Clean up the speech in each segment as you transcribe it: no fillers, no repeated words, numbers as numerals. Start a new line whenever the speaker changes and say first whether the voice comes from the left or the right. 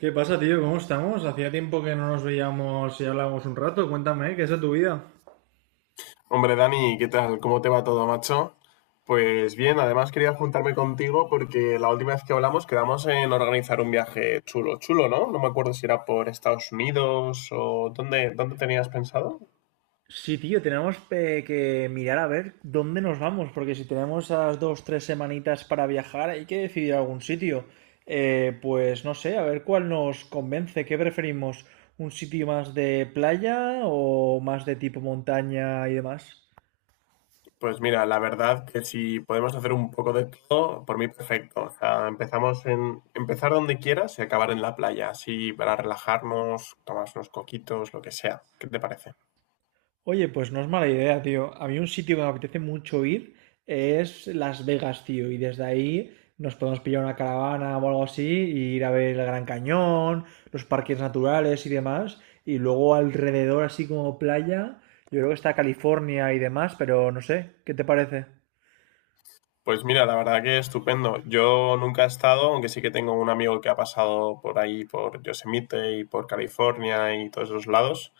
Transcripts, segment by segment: right: ¿Qué pasa, tío? ¿Cómo estamos? Hacía tiempo que no nos veíamos y hablábamos un rato. Cuéntame, ¿qué es de tu vida?
left: Hombre, Dani, ¿qué tal? ¿Cómo te va todo, macho? Pues bien, además quería juntarme contigo porque la última vez que hablamos quedamos en organizar un viaje chulo, chulo, ¿no? No me acuerdo si era por Estados Unidos o dónde tenías pensado.
right: Sí, tío, tenemos que mirar a ver dónde nos vamos, porque si tenemos esas dos, tres semanitas para viajar, hay que decidir algún sitio. Pues no sé, a ver cuál nos convence, ¿qué preferimos? ¿Un sitio más de playa o más de tipo montaña y demás?
left: Pues mira, la verdad que si podemos hacer un poco de todo, por mí perfecto. O sea, empezamos en empezar donde quieras y acabar en la playa, así para relajarnos, tomarnos unos coquitos, lo que sea. ¿Qué te parece?
right: Oye, pues no es mala idea, tío. A mí un sitio que me apetece mucho ir es Las Vegas, tío. Y desde ahí nos podemos pillar una caravana o algo así, e ir a ver el Gran Cañón, los parques naturales y demás. Y luego alrededor, así como playa, yo creo que está California y demás, pero no sé, ¿qué te parece?
left: Pues mira, la verdad que estupendo. Yo nunca he estado, aunque sí que tengo un amigo que ha pasado por ahí, por Yosemite y por California y todos esos lados.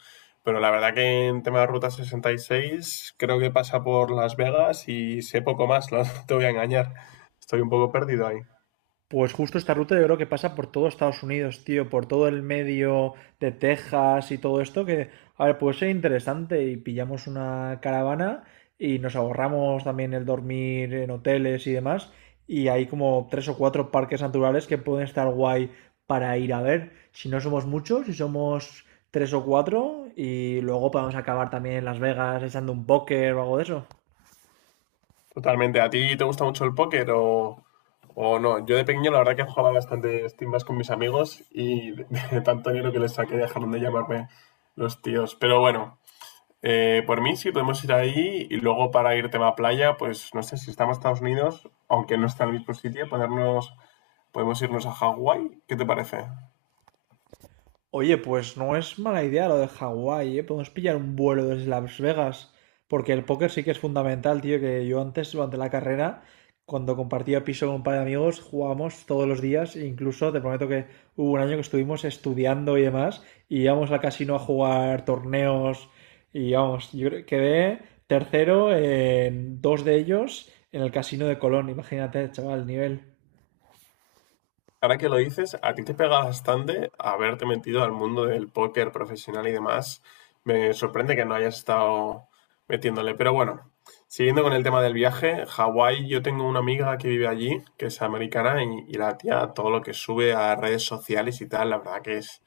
left: Pero la verdad que en tema de Ruta 66 creo que pasa por Las Vegas y sé poco más, no te voy a engañar. Estoy un poco perdido ahí.
right: Pues justo esta ruta yo creo que pasa por todo Estados Unidos, tío, por todo el medio de Texas y todo esto, que, a ver, puede ser interesante y pillamos una caravana y nos ahorramos también el dormir en hoteles y demás, y hay como tres o cuatro parques naturales que pueden estar guay para ir a ver, si no somos muchos, si somos tres o cuatro, y luego podemos acabar también en Las Vegas echando un póker o algo de eso.
left: Totalmente. ¿A ti te gusta mucho el póker o no? Yo de pequeño la verdad que jugaba bastante timbas con mis amigos y de tanto dinero que les saqué dejaron de llamarme los tíos. Pero bueno. Por mí sí podemos ir ahí y luego para ir tema playa, pues no sé si estamos en Estados Unidos, aunque no está en el mismo sitio, ponernos, podemos irnos a Hawái. ¿Qué te parece?
right: Oye, pues no es mala idea lo de Hawái, ¿eh? Podemos pillar un vuelo desde Las Vegas, porque el póker sí que es fundamental, tío, que yo antes, durante la carrera, cuando compartía piso con un par de amigos, jugábamos todos los días, e incluso te prometo que hubo un año que estuvimos estudiando y demás, y íbamos al casino a jugar torneos, y vamos, quedé tercero en dos de ellos en el casino de Colón, imagínate, chaval, el nivel.
left: Ahora que lo dices, a ti te pega bastante haberte metido al mundo del póker profesional y demás. Me sorprende que no hayas estado metiéndole. Pero bueno, siguiendo con el tema del viaje, Hawái, yo tengo una amiga que vive allí, que es americana, y la tía, todo lo que sube a redes sociales y tal, la verdad que es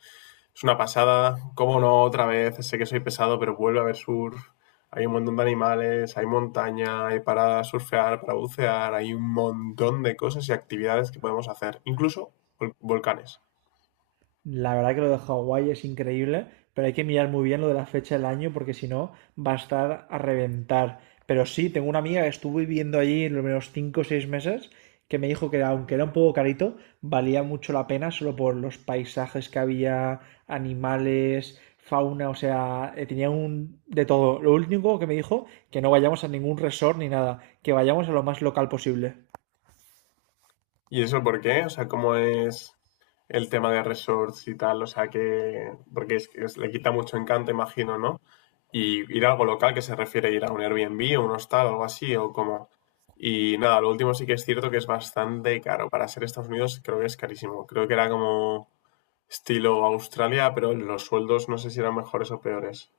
left: Es una pasada. Cómo no, otra vez, sé que soy pesado, pero vuelve a haber surf. Hay un montón de animales, hay montaña, hay para surfear, para bucear, hay un montón de cosas y actividades que podemos hacer, incluso volcanes.
right: La verdad que lo de Hawái es increíble, pero hay que mirar muy bien lo de la fecha del año porque si no va a estar a reventar. Pero sí, tengo una amiga que estuvo viviendo allí los menos 5 o 6 meses que me dijo que era- aunque era un poco carito, valía mucho la pena solo por los paisajes que había, animales, fauna, o sea, tenía un de todo. Lo único que me dijo que no vayamos a ningún resort ni nada, que vayamos a lo más local posible.
left: ¿Y eso por qué? O sea, ¿cómo es el tema de resorts y tal? O sea, que... Porque es- le quita mucho encanto, imagino, ¿no? Y ir a algo local, que se refiere a ir a un Airbnb o un hostal, algo así, o como... Y nada, lo último sí que es cierto que es bastante caro. Para ser Estados Unidos creo que es carísimo. Creo que era como estilo Australia, pero los sueldos no sé si eran mejores o peores.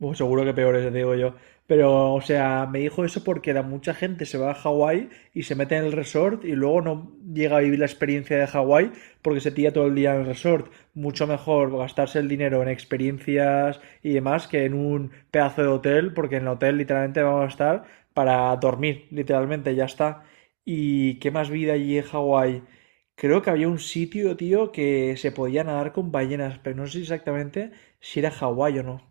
right: Bueno, seguro que peores, digo yo. Pero, o sea, me dijo eso porque la mucha gente se va a Hawái y se mete en el resort y luego no llega a vivir la experiencia de Hawái porque se tira todo el día en el resort. Mucho mejor gastarse el dinero en experiencias y demás que en un pedazo de hotel, porque en el hotel literalmente vamos a estar para dormir, literalmente, ya está. ¿Y qué más vida allí en Hawái? Creo que había un sitio, tío, que se podía nadar con ballenas, pero no sé exactamente si era Hawái o no.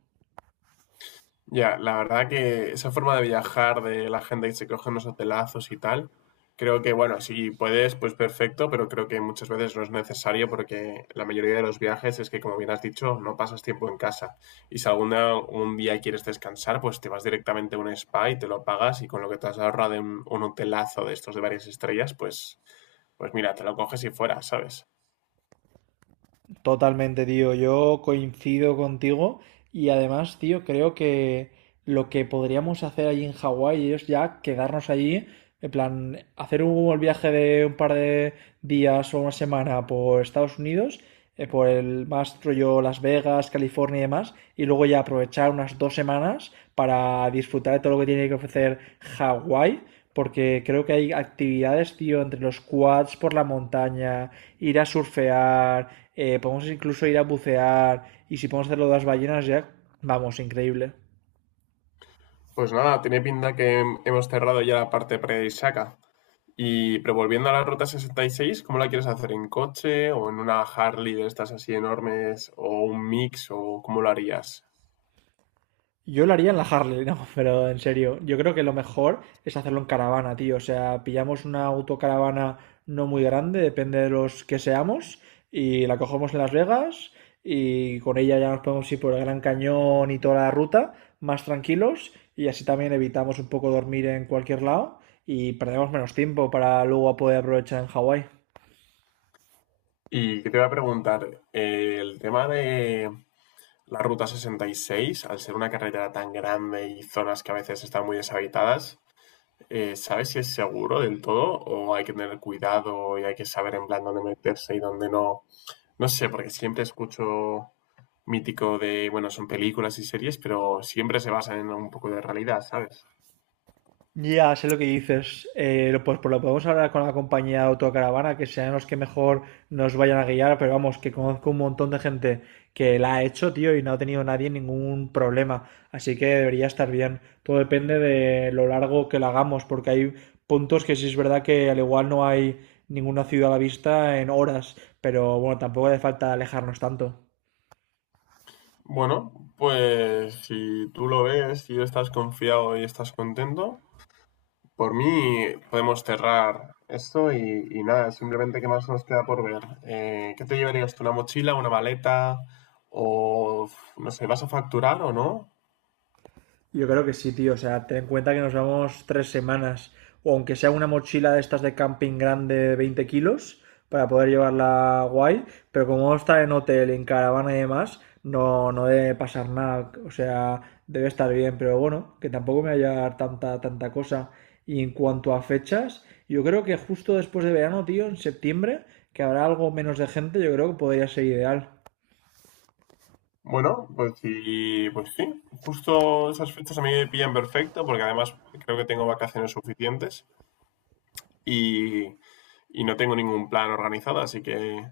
left: Ya, la verdad que esa forma de viajar de la gente que se coge unos hotelazos y tal, creo que, bueno, si puedes, pues perfecto, pero creo que muchas veces no es necesario porque la mayoría de los viajes es que, como bien has dicho, no pasas tiempo en casa. Y si algún día, un día quieres descansar, pues te vas directamente a un spa y te lo pagas y con lo que te has ahorrado en un hotelazo de estos de varias estrellas, pues mira, te lo coges y fuera, ¿sabes?
right: Totalmente, tío. Yo coincido contigo y además, tío, creo que lo que podríamos hacer allí en Hawái es ya quedarnos allí, en plan, hacer un viaje de un par de días o una semana por Estados Unidos, por el más rollo Las Vegas, California y demás, y luego ya aprovechar unas 2 semanas para disfrutar de todo lo que tiene que ofrecer Hawái. Porque creo que hay actividades, tío, entre los quads por la montaña, ir a surfear, podemos incluso ir a bucear y si podemos hacerlo de las ballenas ya, vamos, increíble.
left: Pues nada, tiene pinta que hemos cerrado ya la parte pre-Isaka. Y, pero volviendo a la Ruta 66, ¿cómo la quieres hacer? ¿En coche o en una Harley de estas así enormes o un mix o cómo lo harías?
right: Yo lo haría en la Harley, no, pero en serio, yo creo que lo mejor es hacerlo en caravana, tío. O sea, pillamos una autocaravana no muy grande, depende de los que seamos, y la cogemos en Las Vegas y con ella ya nos podemos ir por el Gran Cañón y toda la ruta más tranquilos y así también evitamos un poco dormir en cualquier lado y perdemos menos tiempo para luego poder aprovechar en Hawái.
left: Y que te voy a preguntar, el tema de la Ruta 66, al ser una carretera tan grande y zonas que a veces están muy deshabitadas, ¿sabes si es seguro del todo o hay que tener cuidado y hay que saber en plan dónde meterse y dónde no? No sé, porque siempre escucho mítico de, bueno, son películas y series, pero siempre se basan en un poco de realidad, ¿sabes?
right: Ya, sé lo que dices. Pues, por lo podemos hablar con la compañía de autocaravana, que sean los que mejor nos vayan a guiar, pero vamos, que conozco un montón de gente que la ha hecho, tío, y no ha tenido nadie ningún problema. Así que debería estar bien. Todo depende de lo largo que la hagamos, porque hay puntos que sí es verdad que al igual no hay ninguna ciudad a la vista en horas, pero bueno, tampoco hace falta alejarnos tanto.
left: Bueno, pues si tú lo ves y estás confiado y estás contento, por mí podemos cerrar esto y nada, simplemente qué más nos queda por ver. ¿qué te llevarías tú? ¿Una mochila, una maleta? O no sé, ¿vas a facturar o no?
right: Yo creo que sí, tío. O sea, ten en cuenta que nos vamos 3 semanas. O aunque sea una mochila de estas de camping grande de 20 kilos para poder llevarla guay. Pero como vamos a estar en hotel, en caravana y demás, no, no debe pasar nada. O sea, debe estar bien. Pero bueno, que tampoco me vaya a dar tanta, tanta cosa. Y en cuanto a fechas, yo creo que justo después de verano, tío, en septiembre, que habrá algo menos de gente, yo creo que podría ser ideal.
left: Bueno, pues sí, pues sí. Justo esas fechas a mí me pillan perfecto porque además creo que tengo vacaciones suficientes y, y no tengo ningún plan organizado, así que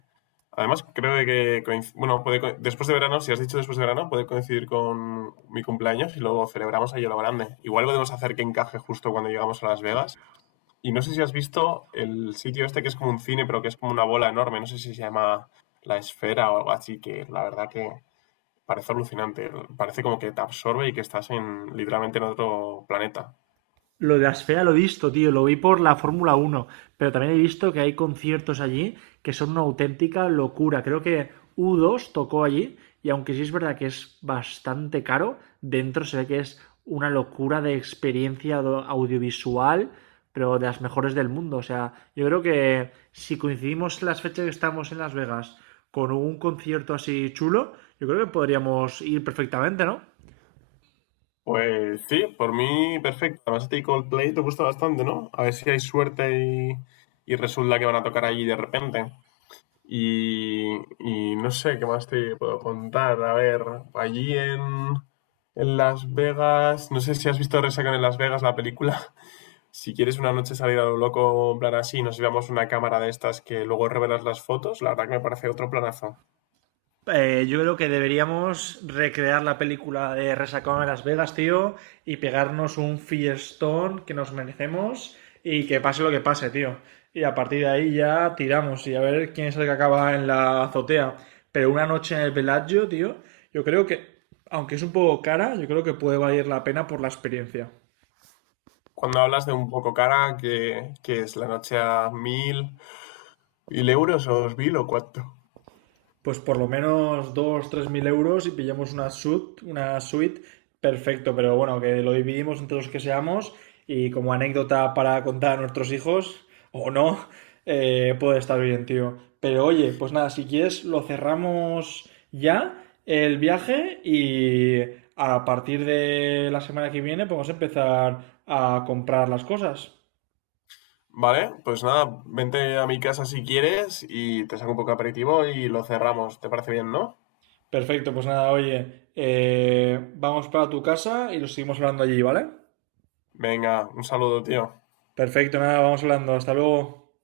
left: además creo que bueno, puede después de verano, si has dicho después de verano, puede coincidir con mi cumpleaños y luego celebramos ahí a lo grande. Igual podemos hacer que encaje justo cuando llegamos a Las Vegas. Y no sé si has visto el sitio este que es como un cine, pero que es como una bola enorme, no sé si se llama La Esfera o algo así, que la verdad que parece alucinante, parece como que te absorbe y que estás en literalmente en otro planeta.
right: Lo de Asfera lo he visto, tío, lo vi por la Fórmula 1, pero también he visto que hay conciertos allí que son una auténtica locura. Creo que U2 tocó allí y aunque sí es verdad que es bastante caro, dentro se ve que es una locura de experiencia audiovisual, pero de las mejores del mundo. O sea, yo creo que si coincidimos las fechas que estamos en Las Vegas con un concierto así chulo, yo creo que podríamos ir perfectamente, ¿no?
left: Pues sí, por mí perfecto. Además, a ti Coldplay te gusta bastante, ¿no? A ver si hay suerte y resulta que van a tocar allí de repente. Y, y no sé qué más te puedo contar. A ver, allí en Las Vegas, no sé si has visto Resaca en Las Vegas la película. Si quieres una noche salir a lo loco, en plan así, nos llevamos una cámara de estas que luego revelas las fotos, la verdad que me parece otro planazo.
right: Yo creo que deberíamos recrear la película de Resacón en Las Vegas, tío, y pegarnos un fiestón que nos merecemos y que pase lo que pase, tío. Y a partir de ahí ya tiramos y a ver quién es el que acaba en la azotea. Pero una noche en el Bellagio, tío, yo creo que, aunque es un poco cara, yo creo que puede valer la pena por la experiencia.
left: Cuando hablas de un poco cara, que es la noche a 1.000. ¿Mil euros o 2.000 o cuánto?
right: Pues por lo menos 2 3.000 euros y pillamos una suite, perfecto, pero bueno, que lo dividimos entre los que seamos y como anécdota para contar a nuestros hijos, o no, puede estar bien, tío. Pero oye, pues nada, si quieres lo cerramos ya el viaje y a partir de la semana que viene podemos empezar a comprar las cosas.
left: Vale, pues nada, vente a mi casa si quieres y te saco un poco de aperitivo y lo cerramos. ¿Te parece bien, no?
right: Perfecto, pues nada, oye, vamos para tu casa y lo seguimos hablando allí, ¿vale?
left: Venga, un saludo, tío.
right: Perfecto, nada, vamos hablando. Hasta luego.